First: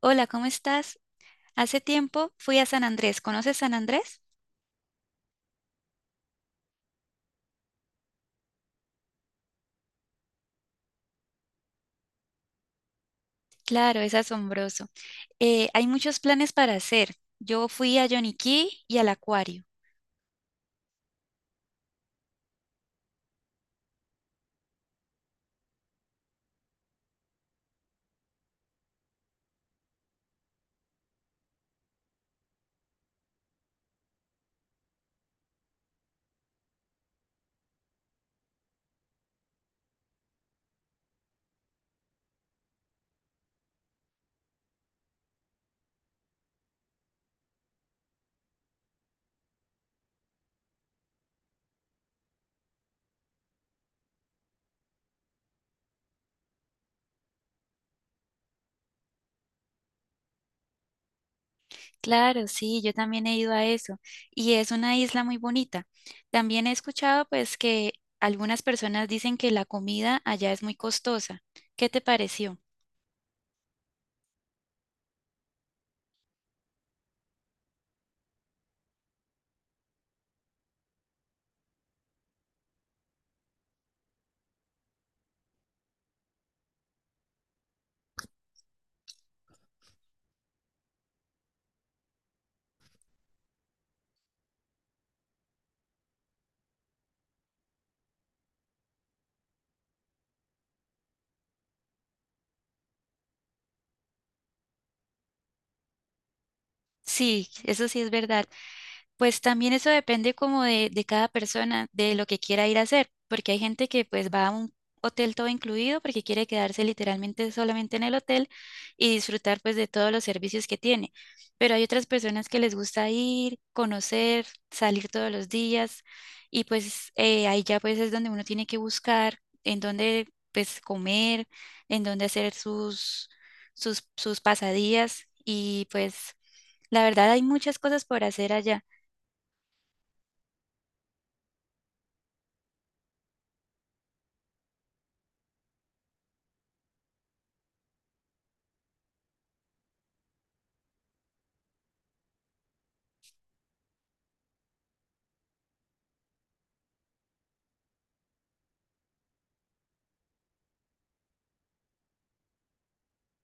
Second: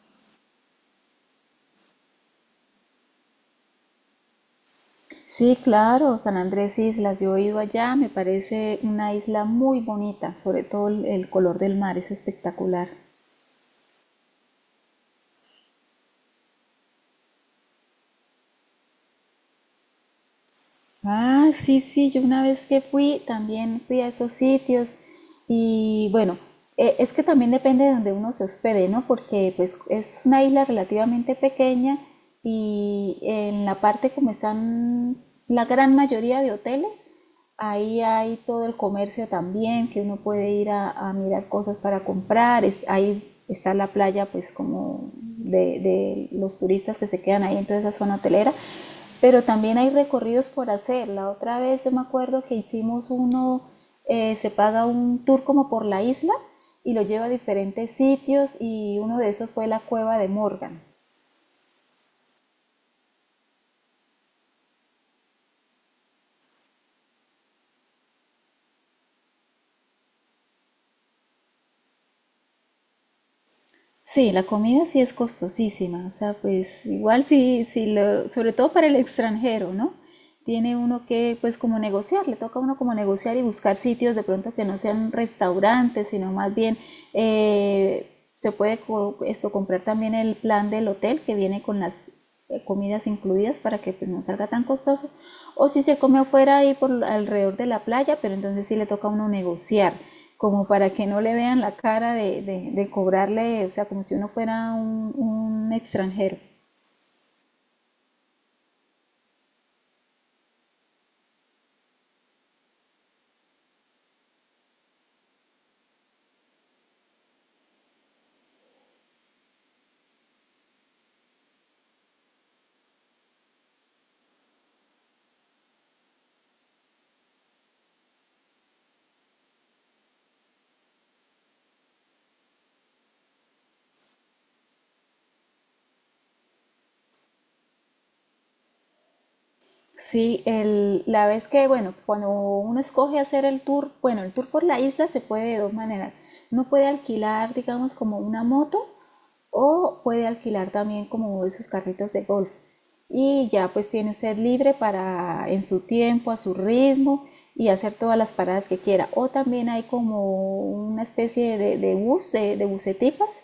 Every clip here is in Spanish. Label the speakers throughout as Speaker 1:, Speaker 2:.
Speaker 1: Hola, ¿cómo estás? Hace tiempo fui a San Andrés. ¿Conoces San Andrés?
Speaker 2: Sí, claro, San Andrés Islas, yo he ido allá, me parece una isla muy bonita, sobre todo el color del mar es espectacular.
Speaker 1: Claro, es asombroso. Hay muchos planes para hacer. Yo fui a Yoniquí y al acuario.
Speaker 2: Ah, sí, sí, yo una vez que fui, también fui a esos sitios y bueno, es que también depende de donde uno se hospede, ¿no? Porque pues es una isla relativamente pequeña y en la parte como están la gran mayoría de hoteles, ahí hay todo el comercio también, que uno puede ir a mirar cosas para comprar. Es, ahí está la playa, pues como de los turistas que se quedan ahí en toda esa zona hotelera. Pero también hay recorridos por hacer. La otra vez yo me acuerdo que hicimos uno, se paga un tour como por la isla y lo lleva a diferentes sitios y uno de esos fue la cueva de Morgan.
Speaker 1: Claro, sí, yo también he ido a eso. Y es una isla muy bonita. También he escuchado pues que algunas personas dicen que la comida allá es muy costosa. ¿Qué te pareció?
Speaker 2: Sí, la comida sí es costosísima, o sea, pues igual sí, sobre todo para el extranjero, ¿no? Tiene uno que, pues como negociar, le toca a uno como negociar y buscar sitios de pronto que no sean restaurantes, sino más bien se puede esto, comprar también el plan del hotel que viene con las comidas incluidas para que pues no salga tan costoso. O si se come afuera ahí por alrededor de la playa, pero entonces sí le toca a uno negociar, como para que no le vean la cara de cobrarle, o sea, como si uno fuera un extranjero.
Speaker 1: Sí, eso sí es verdad. Pues también eso depende como de cada persona, de lo que quiera ir a hacer, porque hay gente que pues va a un hotel todo incluido porque quiere quedarse literalmente solamente en el hotel y disfrutar pues de todos los servicios que tiene. Pero hay otras personas que les gusta ir, conocer, salir todos los días y pues ahí ya pues es donde uno tiene que buscar en dónde pues comer, en dónde hacer sus, sus pasadías y pues la verdad hay muchas cosas por hacer allá.
Speaker 2: Sí, el, la vez que, bueno, cuando uno escoge hacer el tour, bueno, el tour por la isla se puede de dos maneras. Uno puede alquilar, digamos, como una moto o puede alquilar también como esos carritos de golf. Y ya pues tiene usted libre para en su tiempo, a su ritmo y hacer todas las paradas que quiera. O también hay como una especie de bus, de buseticas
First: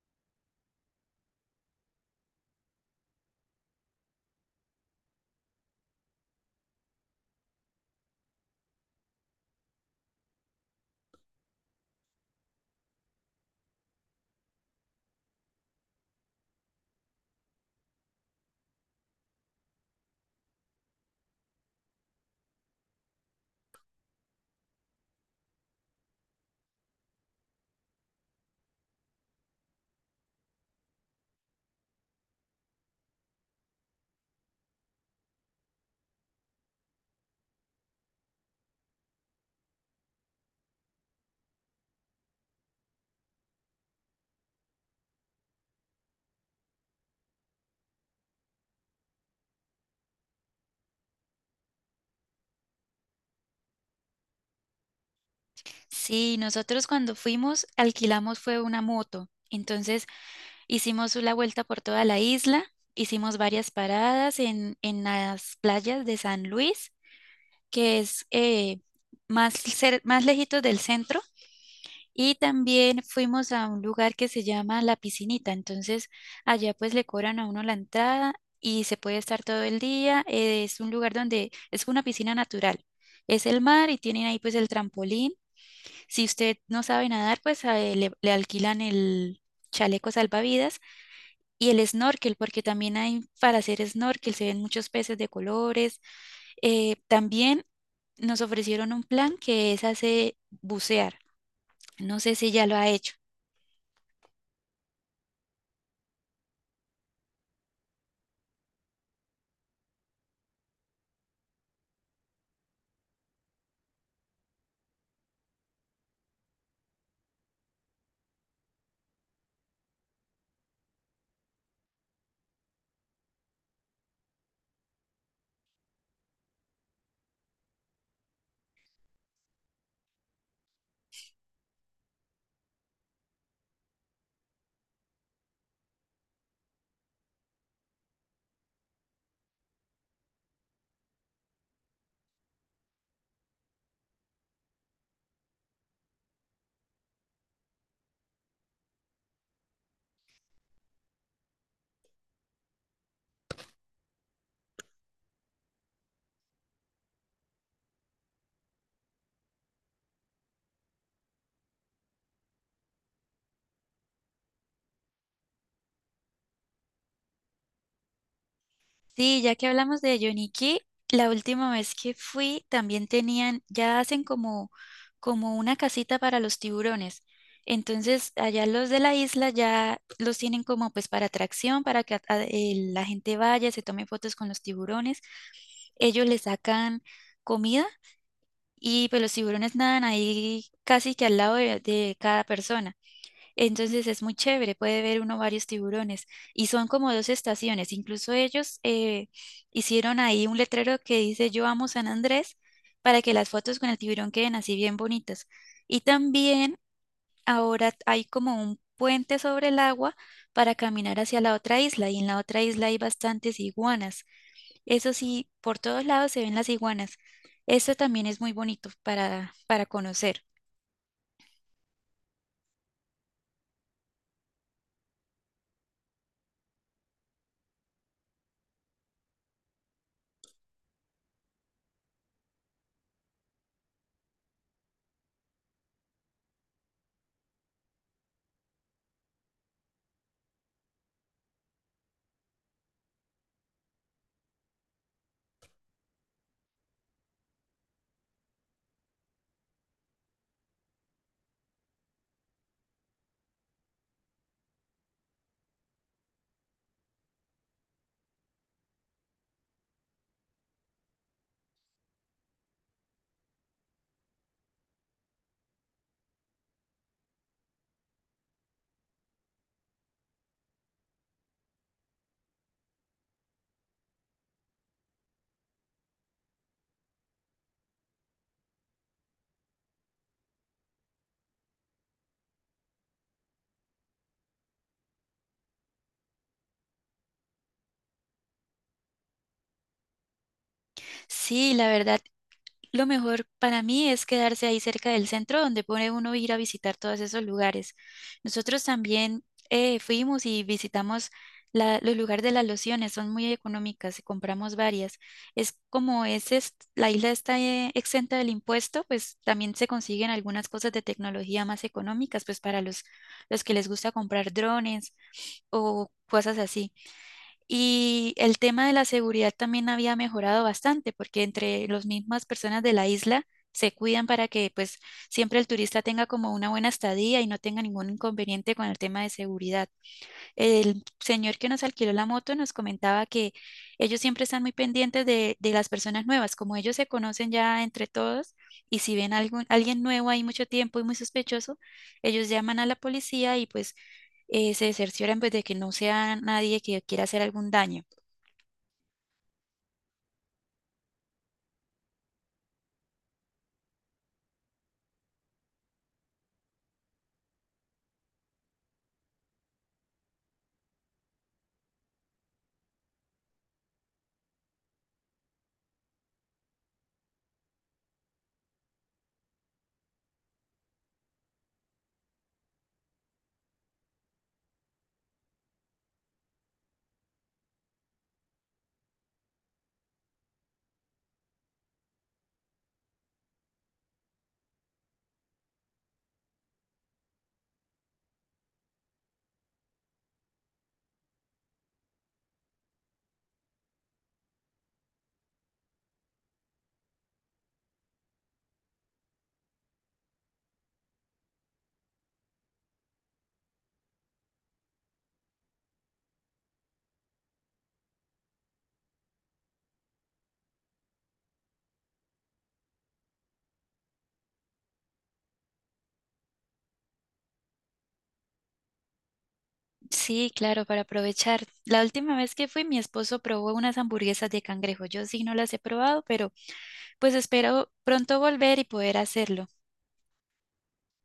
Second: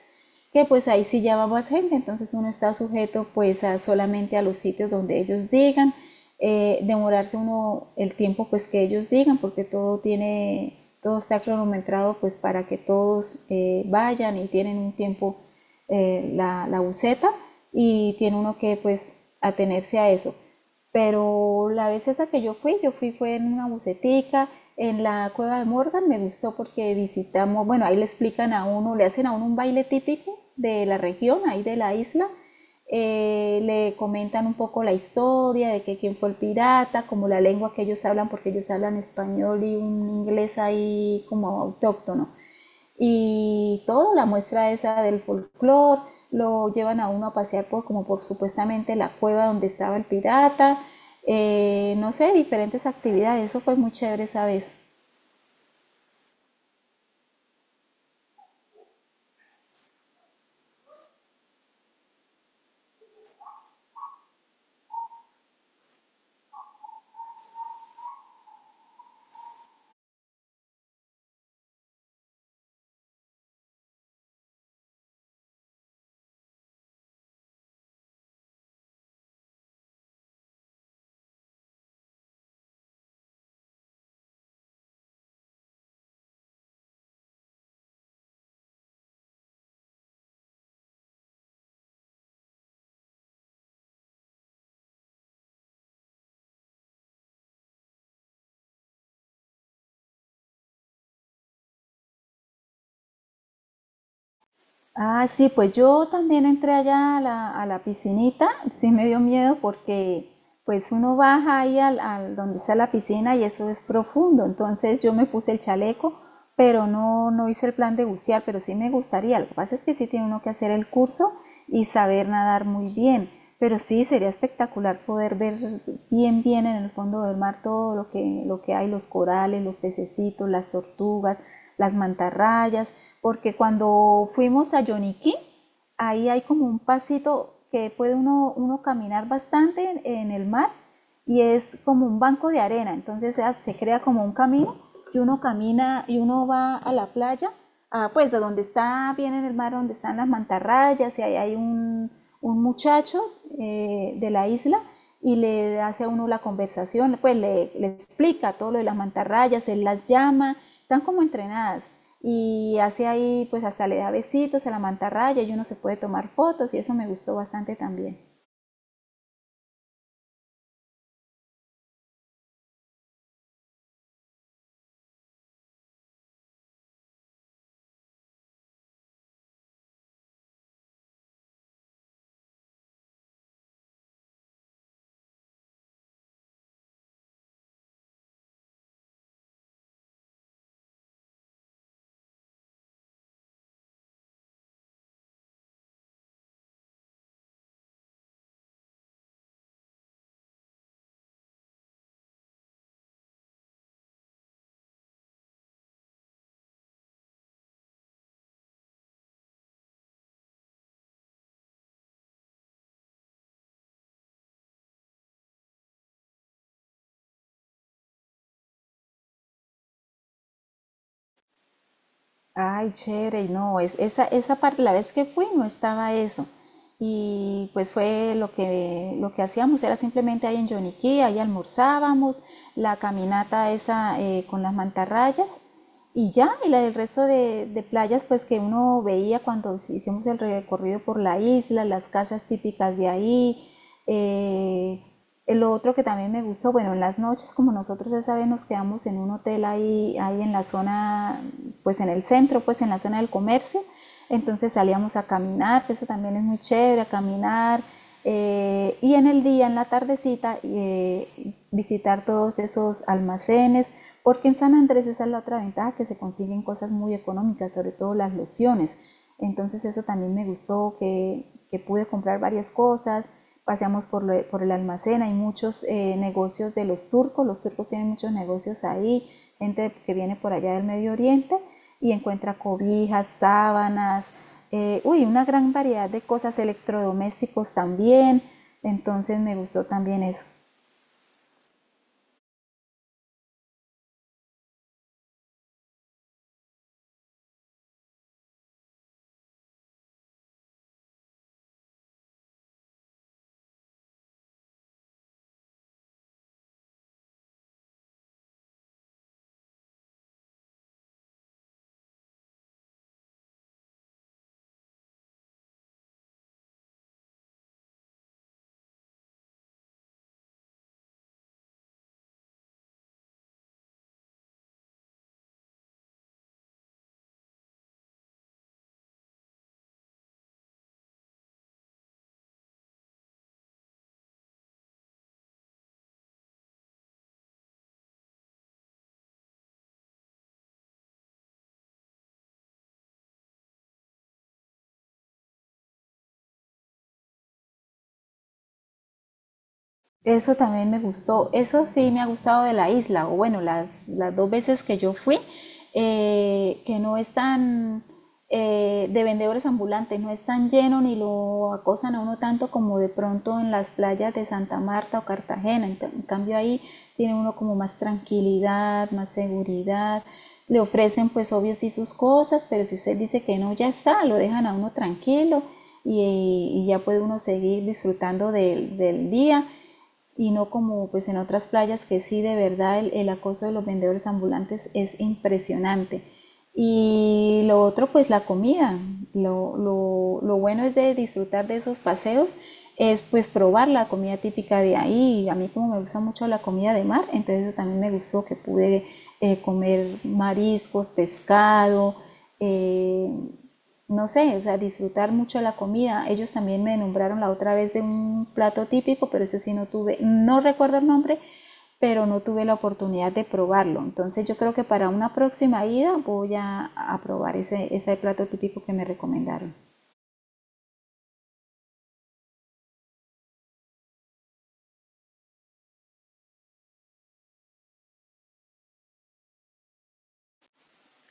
Speaker 2: que pues ahí sí ya va más gente, entonces uno está sujeto pues a solamente a los sitios donde ellos digan, demorarse uno el tiempo pues que ellos digan, porque todo tiene, todo está cronometrado pues para que todos vayan y tienen un tiempo la buseta y tiene uno que pues atenerse a eso. Pero la vez esa que yo fui fue en una bucetica, en la cueva de Morgan, me gustó porque visitamos, bueno, ahí le explican a uno, le hacen a uno un baile típico de la región, ahí de la isla, le comentan un poco la historia de que quién fue el pirata, como la lengua que ellos hablan, porque ellos hablan español y un inglés ahí como autóctono y toda la muestra esa del folclore, lo llevan a uno a pasear por como por supuestamente la cueva donde estaba el pirata. No sé, diferentes actividades, eso fue muy chévere esa vez.
Speaker 1: Sí, nosotros cuando fuimos alquilamos fue una moto. Entonces hicimos la vuelta por toda la isla, hicimos varias paradas en las playas de San Luis, que es más, más lejitos del centro, y también fuimos a un lugar que se llama La Piscinita. Entonces allá pues le cobran a uno la entrada y se puede estar todo el día. Es un lugar donde es una piscina natural. Es el mar y tienen ahí pues el trampolín si usted no sabe nadar, pues a él le alquilan el chaleco salvavidas y el snorkel, porque también hay para hacer snorkel, se ven muchos peces de colores. También nos ofrecieron un plan que es hacer bucear. No sé si ya lo ha hecho.
Speaker 2: Ah, sí, pues yo también entré allá a la piscinita, sí me dio miedo porque pues uno baja ahí al, al donde está la piscina y eso es profundo, entonces yo me puse el chaleco, pero no, no hice el plan de bucear, pero sí me gustaría, lo que pasa es que sí tiene uno que hacer el curso y saber nadar muy bien, pero sí sería espectacular poder ver bien bien en el fondo del mar todo lo que hay, los corales, los pececitos, las tortugas, las mantarrayas, porque cuando fuimos a Yoniquí, ahí hay como un pasito que puede uno, uno caminar bastante en el mar y es como un banco de arena, entonces se crea como un camino y uno camina y uno va a la playa, a, pues a donde está bien en el mar, donde están las mantarrayas y ahí hay un muchacho de la isla y le hace a uno la conversación, pues le explica todo lo de las mantarrayas, él las llama, están como entrenadas y hace ahí, pues hasta le da besitos a la mantarraya y uno se puede tomar fotos y eso me gustó bastante también.
Speaker 1: Sí, ya que hablamos de Yoniki, la última vez que fui también tenían, ya hacen como, como una casita para los tiburones. Entonces, allá los de la isla ya los tienen como pues para atracción, para que la gente vaya, se tome fotos con los tiburones. Ellos le sacan comida y pues los tiburones nadan ahí casi que al lado de cada persona. Entonces es muy chévere, puede ver uno varios tiburones. Y son como dos estaciones. Incluso ellos hicieron ahí un letrero que dice "Yo amo San Andrés" para que las fotos con el tiburón queden así bien bonitas. Y también ahora hay como un puente sobre el agua para caminar hacia la otra isla. Y en la otra isla hay bastantes iguanas. Eso sí, por todos lados se ven las iguanas. Esto también es muy bonito para conocer.
Speaker 2: Ay, chévere, no, es, esa parte, la vez que fui no estaba eso. Y pues fue lo que hacíamos, era simplemente ahí en Yoniquí, ahí almorzábamos, la caminata esa con las mantarrayas y ya, y la del resto de playas pues que uno veía cuando si, hicimos el recorrido por la isla, las casas típicas de ahí. eh, el otro que también me gustó, bueno, en las noches, como nosotros ya saben, nos quedamos en un hotel ahí, ahí en la zona, pues en el centro, pues en la zona del comercio. Entonces salíamos a caminar, que eso también es muy chévere, a caminar. Y en el día, en la tardecita, visitar todos esos almacenes, porque en San Andrés esa es la otra ventaja, que se consiguen cosas muy económicas, sobre todo las lociones. Entonces eso también me gustó, que pude comprar varias cosas, paseamos por, lo, por el almacén, hay muchos negocios de los turcos tienen muchos negocios ahí, gente que viene por allá del Medio Oriente y encuentra cobijas, sábanas, uy, una gran variedad de cosas, electrodomésticos también, entonces me gustó también eso.
Speaker 1: Sí, la verdad, lo mejor para mí es quedarse ahí cerca del centro donde puede uno ir a visitar todos esos lugares. Nosotros también fuimos y visitamos los lugares de las lociones, son muy económicas y compramos varias. Es, la isla está exenta del impuesto, pues también se consiguen algunas cosas de tecnología más económicas, pues para los que les gusta comprar drones o cosas así. Y el tema de la seguridad también había mejorado bastante, porque entre las mismas personas de la isla se cuidan para que pues siempre el turista tenga como una buena estadía y no tenga ningún inconveniente con el tema de seguridad. El señor que nos alquiló la moto nos comentaba que ellos siempre están muy pendientes de las personas nuevas, como ellos se conocen ya entre todos y si ven alguien nuevo ahí mucho tiempo y muy sospechoso, ellos llaman a la policía y pues se cercioran pues, de que no sea nadie que quiera hacer algún daño.
Speaker 2: Eso también me gustó, eso sí me ha gustado de la isla, o bueno, las dos veces que yo fui, que no es tan de vendedores ambulantes, no es tan lleno ni lo acosan a uno tanto como de pronto en las playas de Santa Marta o Cartagena. En cambio ahí tiene uno como más tranquilidad, más seguridad. Le ofrecen pues obvio sí sus cosas, pero si usted dice que no, ya está, lo dejan a uno tranquilo y ya puede uno seguir disfrutando del día y no como pues en otras playas que sí de verdad el acoso de los vendedores ambulantes es impresionante. Y lo otro pues la comida. Lo bueno es de disfrutar de esos paseos es pues probar la comida típica de ahí. A mí como me gusta mucho la comida de mar, entonces eso también me gustó que pude comer mariscos, pescado, eh, no sé, o sea, disfrutar mucho la comida. Ellos también me nombraron la otra vez de un plato típico, pero eso sí no tuve, no recuerdo el nombre, pero no tuve la oportunidad de probarlo. Entonces yo creo que para una próxima ida voy a probar ese, ese plato típico que me recomendaron.
Speaker 1: Sí, claro, para aprovechar. La última vez que fui, mi esposo probó unas hamburguesas de cangrejo. Yo sí no las he probado, pero pues espero pronto volver y poder hacerlo.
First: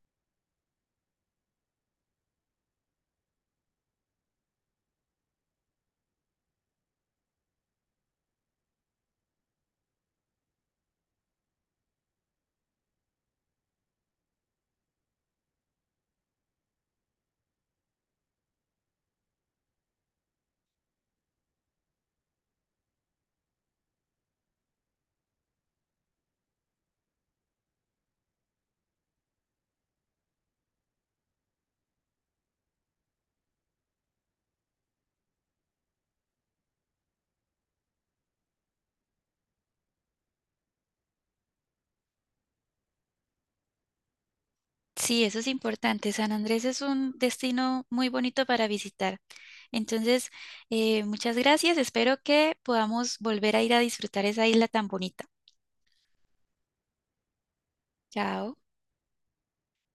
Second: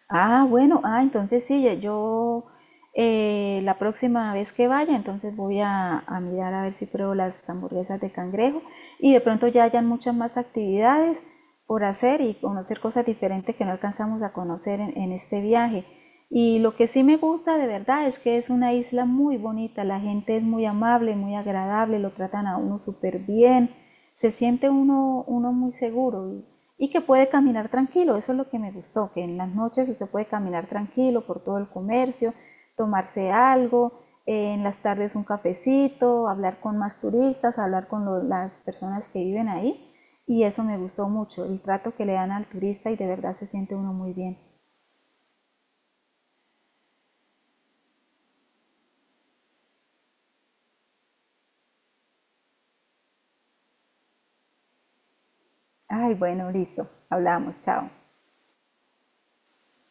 Speaker 2: Ah, bueno, ah, entonces sí, ya yo la próxima vez que vaya, entonces voy a mirar a ver si pruebo las hamburguesas de cangrejo y de pronto ya hayan muchas más actividades por hacer y conocer cosas diferentes que no alcanzamos a conocer en este viaje. Y lo que sí me gusta de verdad es que es una isla muy bonita, la gente es muy amable, muy agradable, lo tratan a uno súper bien, se siente uno, uno muy seguro y que puede caminar tranquilo. Eso es lo que me gustó, que en las noches sí se puede caminar tranquilo por todo el comercio, tomarse algo, en las tardes un cafecito, hablar con más turistas, hablar con las personas que viven ahí. Y eso me gustó mucho, el trato que le dan al turista y de verdad se siente uno muy bien.
Speaker 1: Sí, eso es importante. San Andrés es un destino muy bonito para visitar. Entonces, muchas gracias. Espero que podamos volver a ir a disfrutar esa isla tan bonita.
Speaker 2: Ay, bueno, listo, hablamos, chao.
Speaker 1: Chao.